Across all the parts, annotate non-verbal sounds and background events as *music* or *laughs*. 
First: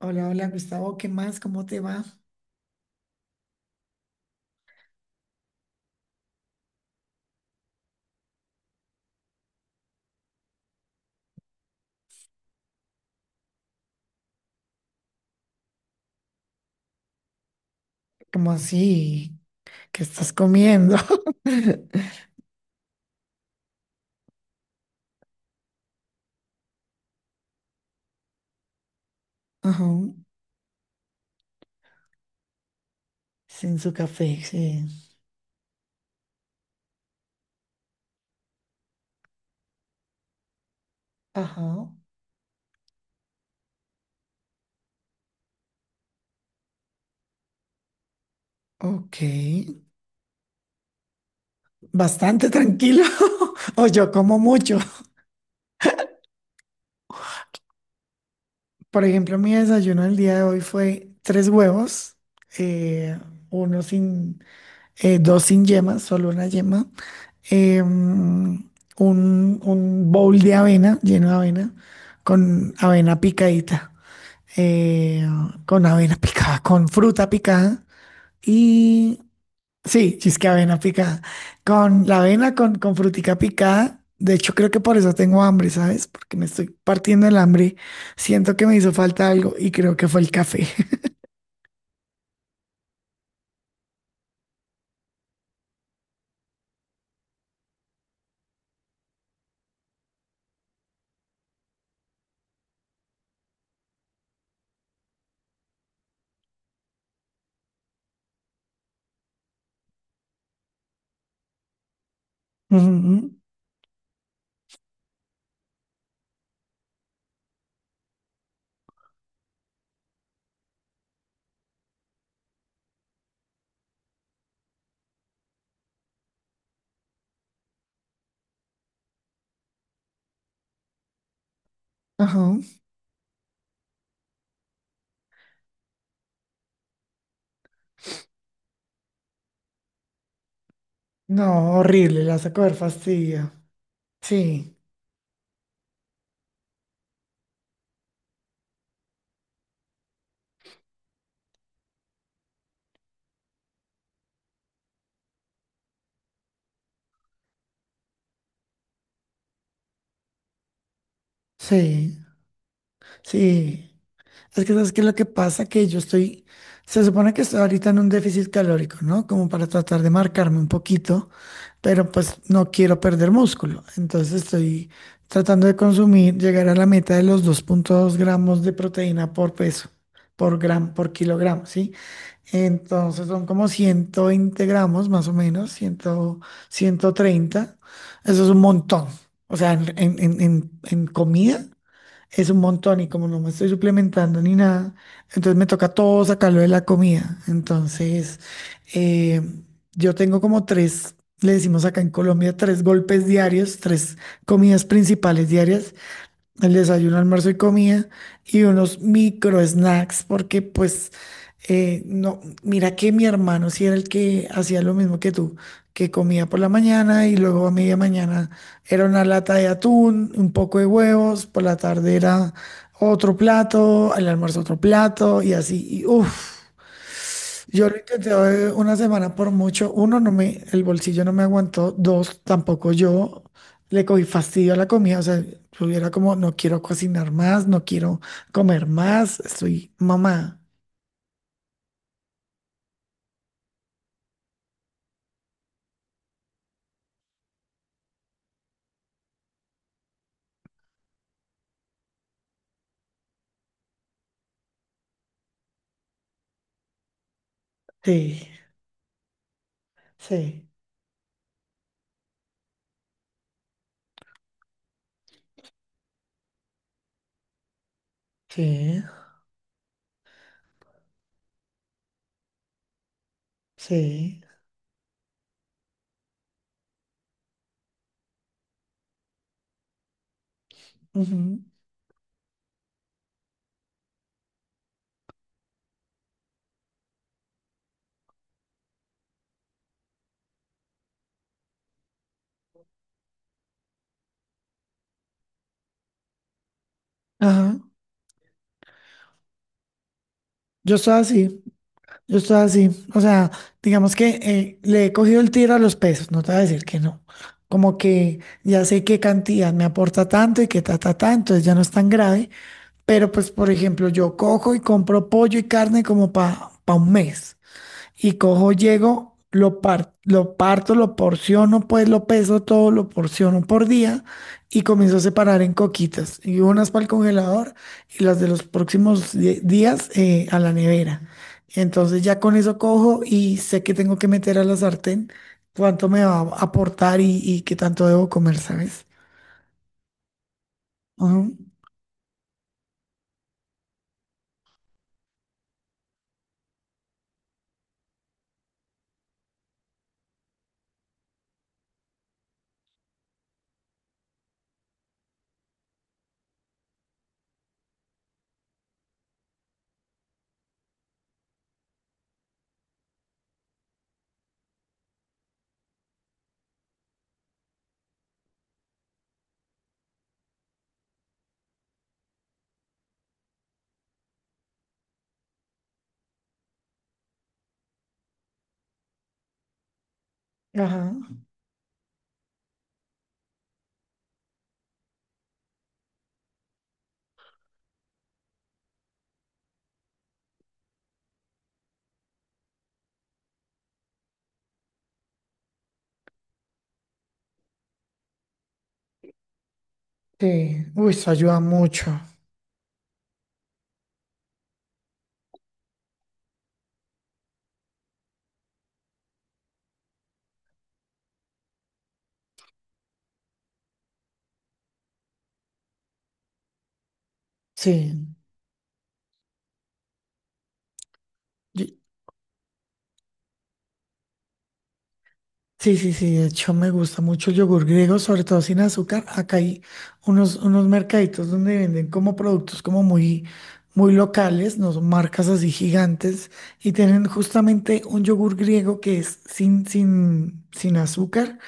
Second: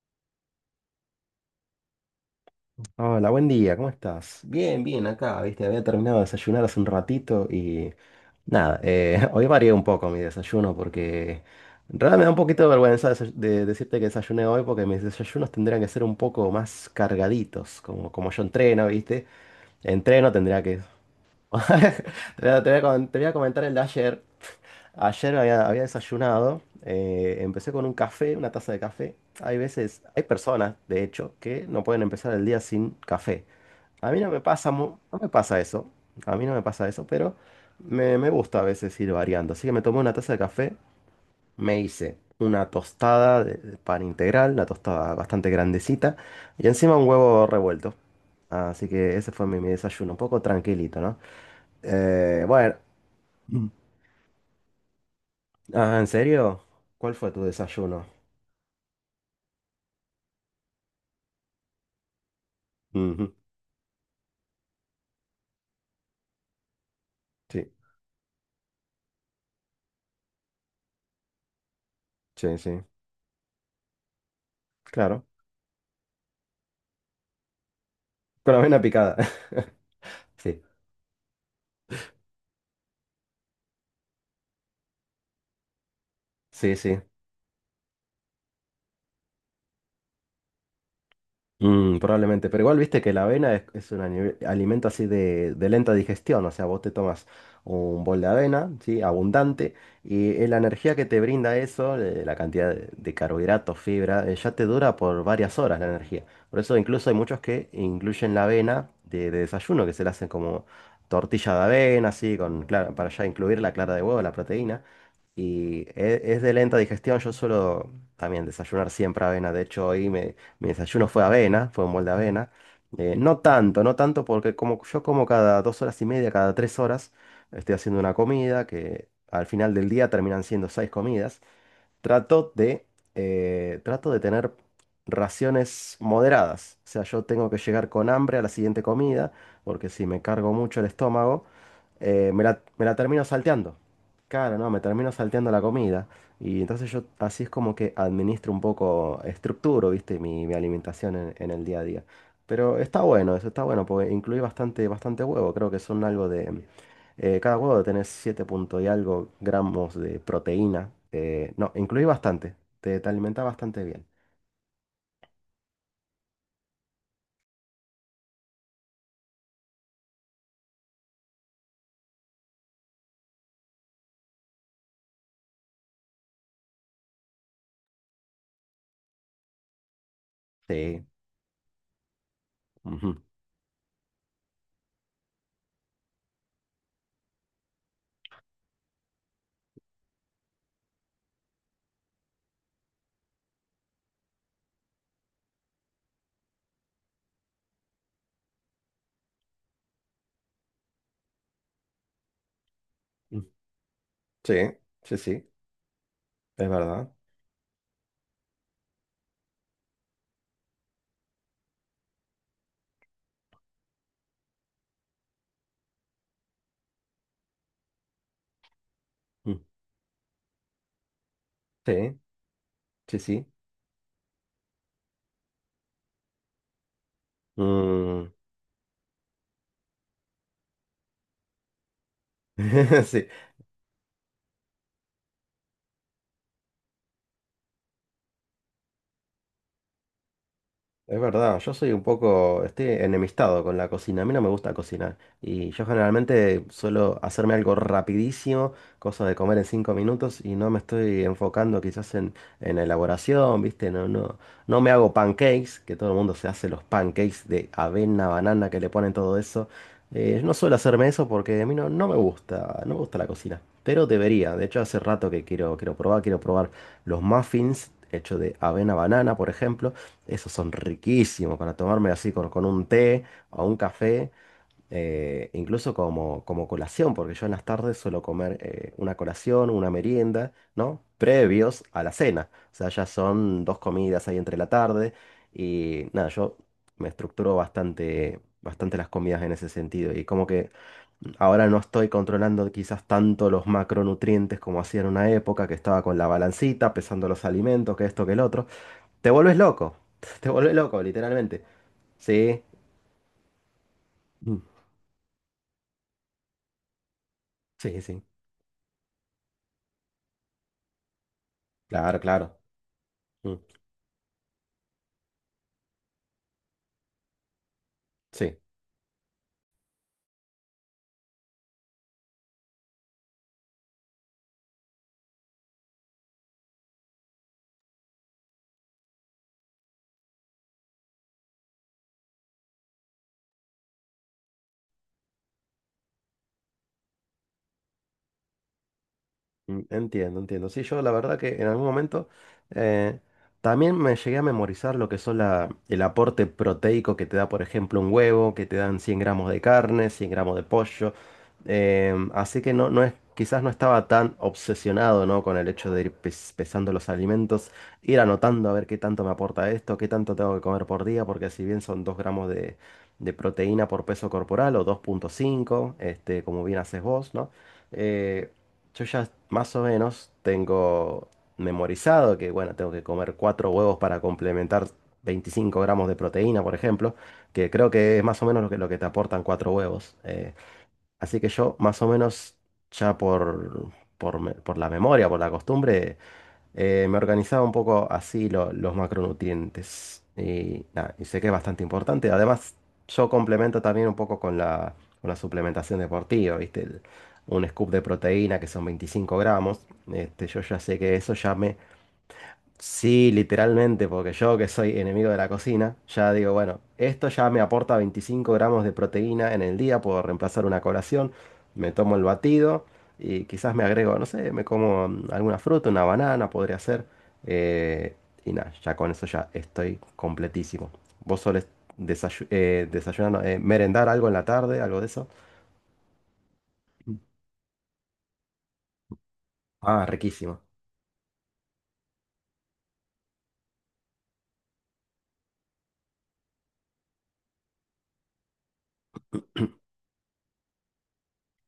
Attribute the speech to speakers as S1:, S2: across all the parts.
S1: Hola, hola Gustavo, ¿qué más? ¿Cómo te va?
S2: Hola, buen día, ¿cómo estás? Bien, bien, acá, viste, había terminado de desayunar hace un ratito y nada, *laughs* hoy varié un poco mi desayuno porque en realidad me da un poquito de vergüenza decirte que desayuné hoy porque mis desayunos tendrían que ser un poco más cargaditos, como yo
S1: ¿Cómo
S2: entreno, viste,
S1: así? ¿Qué
S2: entreno
S1: estás
S2: tendría que...
S1: comiendo? *laughs*
S2: *laughs* Te voy a com- te voy a comentar el de ayer. Ayer había desayunado, empecé con un café, una taza de café. Hay
S1: Ajá,
S2: veces, hay personas, de hecho, que no pueden empezar el día sin café.
S1: sin su
S2: A mí no
S1: café,
S2: me pasa,
S1: sí.
S2: no me pasa eso, a mí no me pasa eso, pero me gusta a veces ir variando. Así que me tomé una taza de café, me
S1: Ajá,
S2: hice una tostada de pan integral, una tostada bastante grandecita, y encima un huevo revuelto. Así
S1: ok.
S2: que ese fue mi, mi desayuno, un poco tranquilito, ¿no?
S1: Bastante
S2: Bueno.
S1: tranquilo. *laughs*
S2: Mm.
S1: O yo como mucho.
S2: Ah, ¿en serio? ¿Cuál fue tu desayuno?
S1: Por ejemplo, mi desayuno el día de hoy fue tres huevos, eh,
S2: Ujú,
S1: uno sin, dos sin yema, solo una yema,
S2: sí,
S1: eh, un, un bowl de avena, lleno de avena,
S2: sí,
S1: con
S2: sí.
S1: avena picadita. eh,
S2: Claro.
S1: con avena picada, con fruta picada
S2: Con la avena picada.
S1: y
S2: *laughs*
S1: sí, chisque
S2: Sí,
S1: avena picada, con la avena, con frutica picada. De hecho, creo que por eso tengo hambre, ¿sabes? Porque me estoy
S2: sí, sí.
S1: partiendo el hambre. Siento que me hizo falta algo y creo que fue el café. *laughs*
S2: Mm, probablemente, pero igual viste que la avena es un alimento así de lenta digestión, o sea, vos te tomas un bol de avena, ¿sí? Abundante, y la energía que te brinda eso, la cantidad de carbohidratos, fibra, ya te dura por varias horas la energía. Por eso incluso hay muchos que incluyen la avena de desayuno, que se la hacen como tortilla de avena, así, para ya
S1: Ujú.
S2: incluir la clara de huevo, la proteína. Y es de lenta digestión. Yo suelo también desayunar siempre avena. De hecho, hoy mi desayuno fue avena, fue un molde de avena. No tanto, no tanto porque como yo como cada 2 horas y media, cada 3 horas, estoy haciendo una comida que al final del día terminan siendo seis comidas. Trato
S1: Ajá.
S2: de, trato de tener raciones moderadas. O sea, yo tengo que llegar con hambre a la siguiente comida, porque si me cargo mucho el estómago,
S1: No, horrible, la
S2: me la,
S1: saco de
S2: me la termino
S1: fastidio.
S2: salteando. Claro, no,
S1: Sí,
S2: me termino salteando la comida. Y entonces yo así es como que administro un poco, estructuro, viste, mi alimentación en el día a día. Pero está bueno, eso está bueno, porque incluí bastante, bastante huevo. Creo que son algo de, cada huevo debe tener 7 punto y algo gramos de proteína. No, incluí
S1: sí,
S2: bastante. Te alimenta bastante
S1: sí.
S2: bien.
S1: Es que sabes que lo que pasa que se supone que estoy ahorita en un déficit calórico, ¿no? Como para tratar de marcarme un poquito. Pero pues no quiero perder músculo. Entonces estoy tratando de consumir, llegar a la meta de los dos punto dos gramos de proteína por peso,
S2: Sí.
S1: por kilogramo, ¿sí?
S2: Ujú.
S1: Entonces son como 120 gramos más o menos, 100, 130. Eso es un montón. O sea, en comida es un montón y como no me estoy suplementando ni nada, entonces me toca todo sacarlo de la comida. Entonces, eh, yo tengo como tres, le decimos acá en Colombia, tres golpes
S2: Mm.
S1: diarios, tres
S2: Sí,
S1: comidas
S2: sí, sí.
S1: principales diarias,
S2: Es
S1: el
S2: verdad.
S1: desayuno, almuerzo y comida, y unos micro snacks porque pues no, mira que mi hermano sí era el que hacía lo mismo que tú, que comía por la mañana y luego a media mañana era una lata
S2: Mm.
S1: de atún, un poco de huevos, por la tarde
S2: Sí,
S1: era
S2: sí,
S1: otro
S2: sí.
S1: plato, al almuerzo otro plato y así, y uff. Yo lo intenté
S2: Mm.
S1: una semana por mucho. Uno, no me, el bolsillo no me aguantó. Dos, tampoco
S2: *laughs* Sí.
S1: yo le cogí fastidio a la comida. O sea, tuviera como, no quiero cocinar más, no quiero comer más. Estoy mamá.
S2: Es verdad, yo soy un poco, estoy enemistado con la cocina, a mí no me gusta cocinar y yo generalmente suelo hacerme algo rapidísimo, cosa de comer en 5 minutos y no me estoy enfocando quizás en la elaboración, ¿viste? No, no, no me hago pancakes, que todo el mundo se hace los pancakes de avena,
S1: Sí,
S2: banana, que le ponen todo eso. Yo no
S1: sí,
S2: suelo hacerme eso porque a mí no, no me gusta, no me gusta la cocina, pero debería, de hecho hace rato que quiero, quiero probar los muffins hechos de avena,
S1: sí,
S2: banana, por ejemplo. Esos son riquísimos para tomarme así con un té o un café,
S1: sí.
S2: incluso como, como colación, porque yo en las tardes suelo comer una colación, una merienda, ¿no?
S1: Ujú.
S2: Previos a la cena. O sea, ya son dos comidas ahí entre la tarde y nada, yo me estructuro bastante, bastante las comidas en ese sentido y como que ahora no estoy controlando quizás tanto los macronutrientes como hacía en una época que estaba con la balancita, pesando los
S1: Ajá.
S2: alimentos, que esto, que el otro. Te vuelves loco. *laughs* Te vuelves
S1: Yo
S2: loco,
S1: estoy
S2: literalmente.
S1: así, yo estoy
S2: Sí.
S1: así. O sea, digamos que
S2: Mm.
S1: le he cogido el tiro a los pesos, no te voy a decir que no. Como
S2: Sí, sí.
S1: que ya sé qué cantidad me aporta tanto y qué ta, ta, ta, entonces ya no es tan
S2: Claro,
S1: grave.
S2: claro.
S1: Pero pues,
S2: Mm.
S1: por ejemplo, yo cojo y compro pollo y carne como para un mes. Y
S2: Sí.
S1: cojo, llego, lo parto, lo porciono, pues lo peso todo, lo porciono por día y comienzo a separar en coquitas. Y unas para el congelador y las de los próximos días a la nevera. Entonces ya con eso cojo y sé que tengo que meter a la sartén cuánto me va a aportar y qué tanto debo comer, ¿sabes?
S2: Mm, entiendo, entiendo. Sí, yo la verdad
S1: Ujú.
S2: que en algún momento eh, también me llegué a memorizar lo que son el aporte proteico que te da, por ejemplo, un huevo, que te dan 100 gramos de carne, 100 gramos de pollo. Em, así que no, no es, quizás no estaba tan obsesionado, ¿no?, con el hecho de ir pesando los alimentos, ir anotando a ver qué tanto me aporta esto, qué tanto tengo que comer por día, porque si bien son 2 gramos de proteína por peso corporal o 2,5, este, como bien haces vos, ¿no? Eh, yo ya más o menos tengo memorizado que, bueno, tengo que comer cuatro huevos para complementar 25 gramos de proteína, por ejemplo, que creo que es más o menos lo que te aportan cuatro huevos.
S1: Ajá.
S2: Así que yo más o menos ya por la memoria, por la costumbre, me organizaba un poco así los macronutrientes. Y, nada, y sé que es bastante importante. Además, yo complemento también un poco con la suplementación deportiva, ¿viste? Un scoop de proteína que son 25 gramos. Este, yo ya
S1: Sí,
S2: sé
S1: uy,
S2: que
S1: eso
S2: eso ya
S1: ayuda
S2: me...
S1: mucho.
S2: Sí, literalmente, porque yo que soy enemigo de la cocina, ya digo, bueno, esto ya me aporta 25 gramos de proteína en el día, puedo reemplazar una colación, me tomo el batido y quizás me agrego, no sé, me como alguna fruta, una banana, podría ser, eh,
S1: Sí,
S2: y nada, ya con eso ya estoy completísimo. ¿Vos solés
S1: yo-
S2: desayunar, no, merendar algo en la tarde, algo de eso?
S1: sí, sí, sí. De hecho, me gusta mucho el yogur griego, sobre todo sin azúcar. Acá hay
S2: Ah, riquísimo.
S1: unos mercaditos donde venden como productos como muy locales, no son marcas así gigantes, y tienen justamente un yogur griego que es sin azúcar.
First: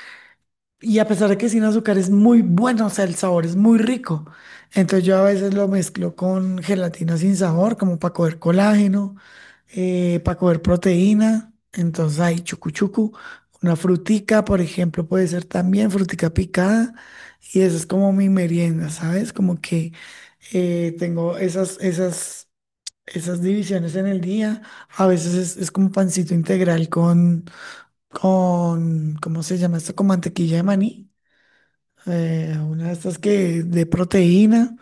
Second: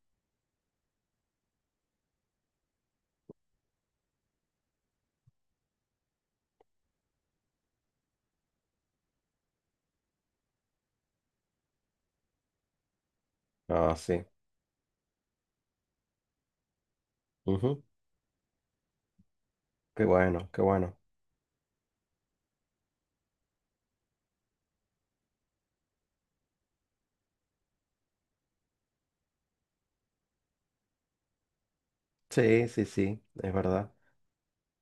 S1: Y a pesar de que sin azúcar es muy bueno, o sea, el sabor es muy rico. Entonces yo a veces lo mezclo con gelatina sin sabor, como para coger colágeno, para coger proteína. Entonces hay chucu chucu, una
S2: Ah, sí.
S1: frutica, por ejemplo, puede ser también frutica picada. Y eso
S2: Ujú.
S1: es como mi merienda, ¿sabes? Como que
S2: Qué bueno, qué bueno.
S1: tengo esas divisiones en el día. A veces es como pancito integral con, ¿cómo se llama esto? Con mantequilla de maní a
S2: Sí, sí,
S1: una de estas
S2: sí, es
S1: que de
S2: verdad.
S1: proteína.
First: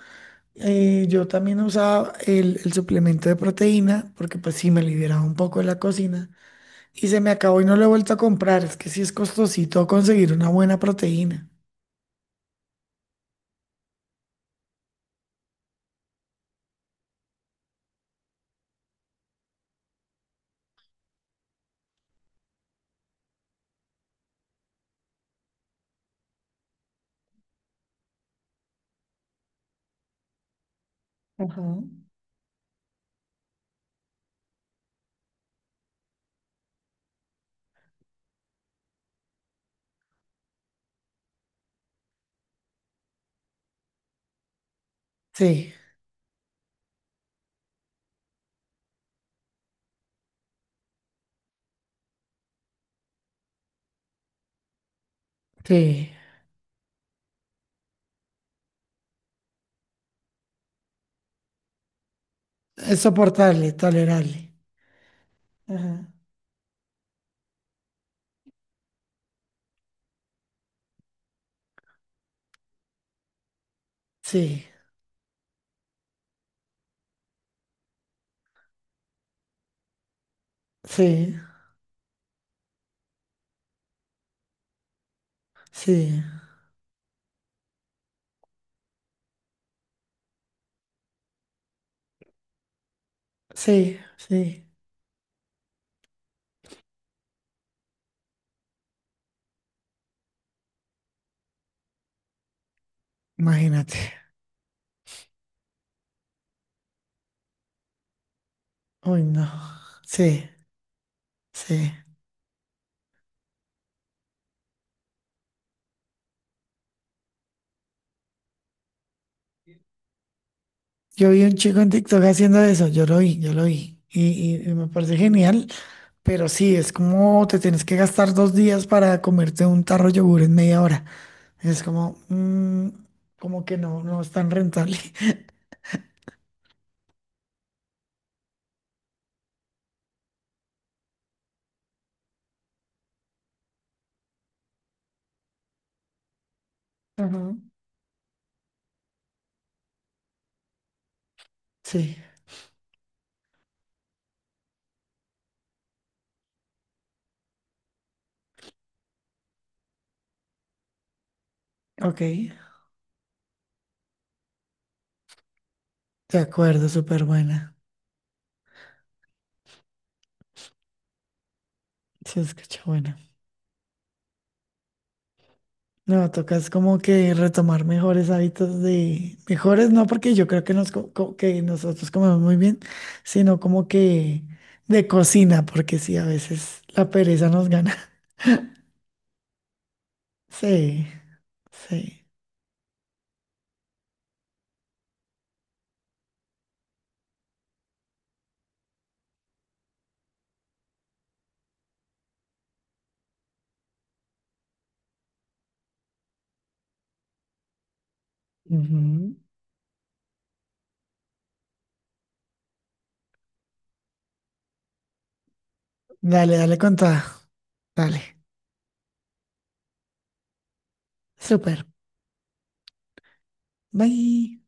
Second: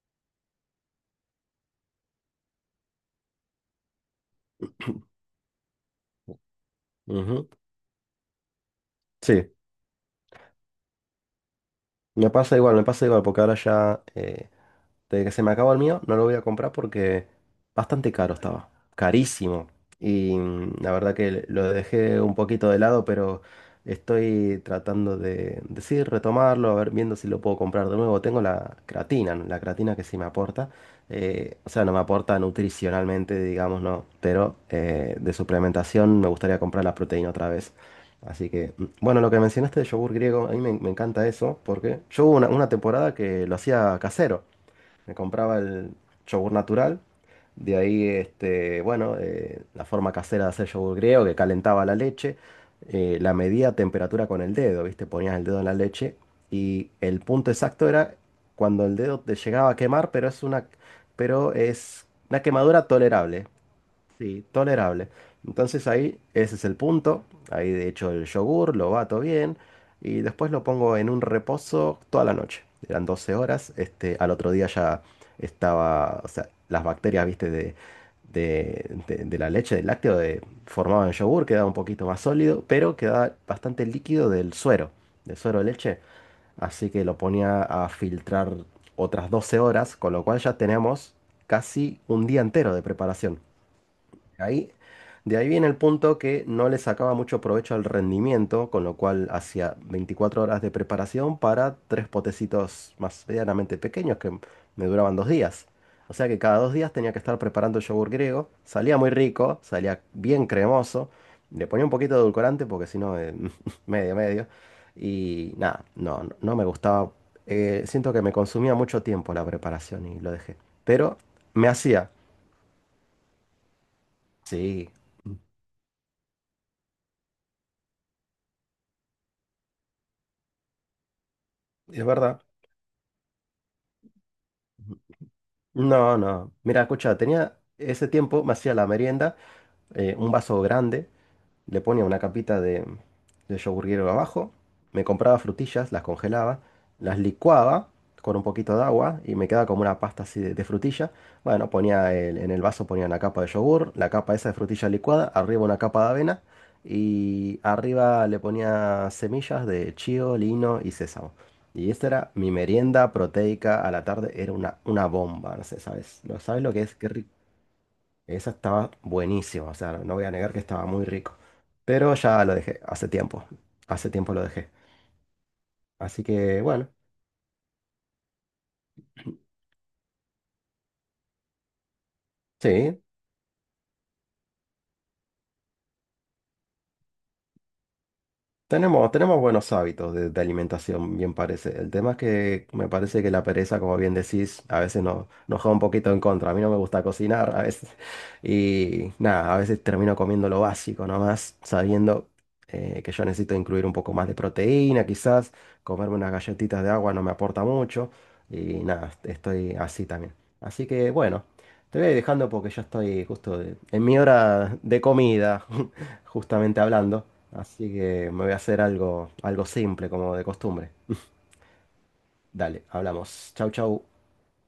S1: Yo también usaba el suplemento de proteína porque pues sí me
S2: *clears throat*
S1: liberaba un poco de la cocina y se me
S2: Ujú.
S1: acabó y no lo he vuelto a comprar. Es que sí es
S2: Sí.
S1: costosito conseguir una buena proteína.
S2: Me pasa igual, porque ahora ya desde que se me acabó el mío, no lo voy a comprar porque bastante caro estaba, carísimo. Y la verdad que lo dejé un poquito de lado, pero estoy tratando de decir, retomarlo, a ver, viendo si lo puedo comprar de nuevo. Tengo la creatina, ¿no?, la creatina que sí me aporta.
S1: Ajá.
S2: O sea, no me aporta nutricionalmente, digamos, no, pero de suplementación me gustaría comprar la proteína otra vez. Así que, mm, bueno, lo que mencionaste de yogur griego, a mí me encanta eso, porque yo hubo una temporada que lo hacía casero. Me compraba
S1: Sí,
S2: el yogur natural. De ahí, este, bueno, la forma casera de hacer yogur griego, que calentaba la leche, la medía a temperatura con el dedo, ¿viste? Ponías el dedo en la
S1: sí.
S2: leche y el punto exacto era cuando el dedo te llegaba a quemar, pero pero es una quemadura
S1: Es
S2: tolerable.
S1: soportable, tolerable.
S2: Sí, tolerable. Entonces
S1: Ajá.
S2: ahí, ese es el punto. Ahí de hecho el yogur lo bato bien y después lo pongo en un reposo toda la noche. Eran 12 horas. Este, al otro día
S1: Sí,
S2: ya estaba, o sea, las bacterias, viste, de la leche, del lácteo, de, formaban
S1: sí,
S2: yogur, quedaba un poquito más sólido, pero quedaba bastante líquido del suero de leche.
S1: sí,
S2: Así que lo ponía a filtrar otras 12 horas, con lo cual ya tenemos casi un día entero de preparación.
S1: sí, sí.
S2: Ahí, de ahí viene el punto que no le sacaba mucho provecho al rendimiento, con lo cual hacía 24 horas de preparación para tres potecitos más medianamente
S1: Imagínate.
S2: pequeños que me duraban 2 días. O sea que cada 2 días tenía que estar preparando el yogur griego. Salía muy
S1: Uy, no.
S2: rico, salía bien
S1: Sí,
S2: cremoso. Le ponía un
S1: sí.
S2: poquito de edulcorante porque si no, *laughs* medio, medio. Y nada, no, no me gustaba. Siento que me consumía mucho tiempo la preparación y lo dejé. Pero
S1: Yo vi un
S2: me
S1: chico en
S2: hacía,
S1: TikTok haciendo eso, yo lo vi, yo lo vi. Y, y me
S2: sí,
S1: parece genial, pero sí, es como te tienes que gastar dos días para comerte un tarro de yogur en media hora. Es
S2: es
S1: como,
S2: verdad.
S1: mm, como que no, no es tan rentable.
S2: No, no. Mira, escucha, tenía ese tiempo, me hacía la merienda, un vaso grande, le ponía una capita de yogur griego abajo, me compraba frutillas, las congelaba, las
S1: *laughs* Ujú.
S2: licuaba con un poquito de agua y me quedaba como una pasta así de frutilla. Bueno, ponía
S1: Sí,
S2: en el vaso ponía una capa de yogur, la capa esa de frutilla licuada, arriba una capa de avena y arriba le ponía semillas de chío, lino y sésamo. Y esta
S1: ok,
S2: era mi
S1: de
S2: merienda proteica a la tarde, era una bomba, no sé, ¿sabes? ¿Lo sabes lo que
S1: acuerdo,
S2: es? Qué
S1: súper
S2: rico.
S1: buena.
S2: Esa estaba buenísima, o sea, no voy a negar que estaba muy rico. Pero
S1: Se
S2: ya lo
S1: escucha
S2: dejé
S1: buena.
S2: hace tiempo lo dejé. Así
S1: No,
S2: que
S1: tocas
S2: bueno,
S1: como que retomar mejores hábitos de, mejores no porque yo creo que, que nosotros comemos muy bien,
S2: sí,
S1: sino como que de cocina, porque sí, a veces la pereza nos gana. *laughs*
S2: tenemos buenos hábitos de
S1: Sí,
S2: alimentación, bien parece. El tema es
S1: sí.
S2: que me parece que la pereza, como bien decís, a veces nos juega un poquito en contra. A mí no me gusta cocinar *laughs* a veces. Y nada, a veces termino comiendo lo básico nomás, sabiendo que yo necesito incluir un poco más de proteína, quizás. Comerme unas galletitas de agua no me aporta mucho. Y nada,
S1: Ujú.
S2: estoy así también. Así que bueno, te voy a ir dejando porque ya estoy justo en mi hora de comida, *laughs*
S1: Dale, dale
S2: justamente
S1: con toda.
S2: hablando. Así que
S1: Dale.
S2: me voy a hacer algo simple como de costumbre.
S1: Súper.
S2: Dale, hablamos. Chau, chau.
S1: Bye.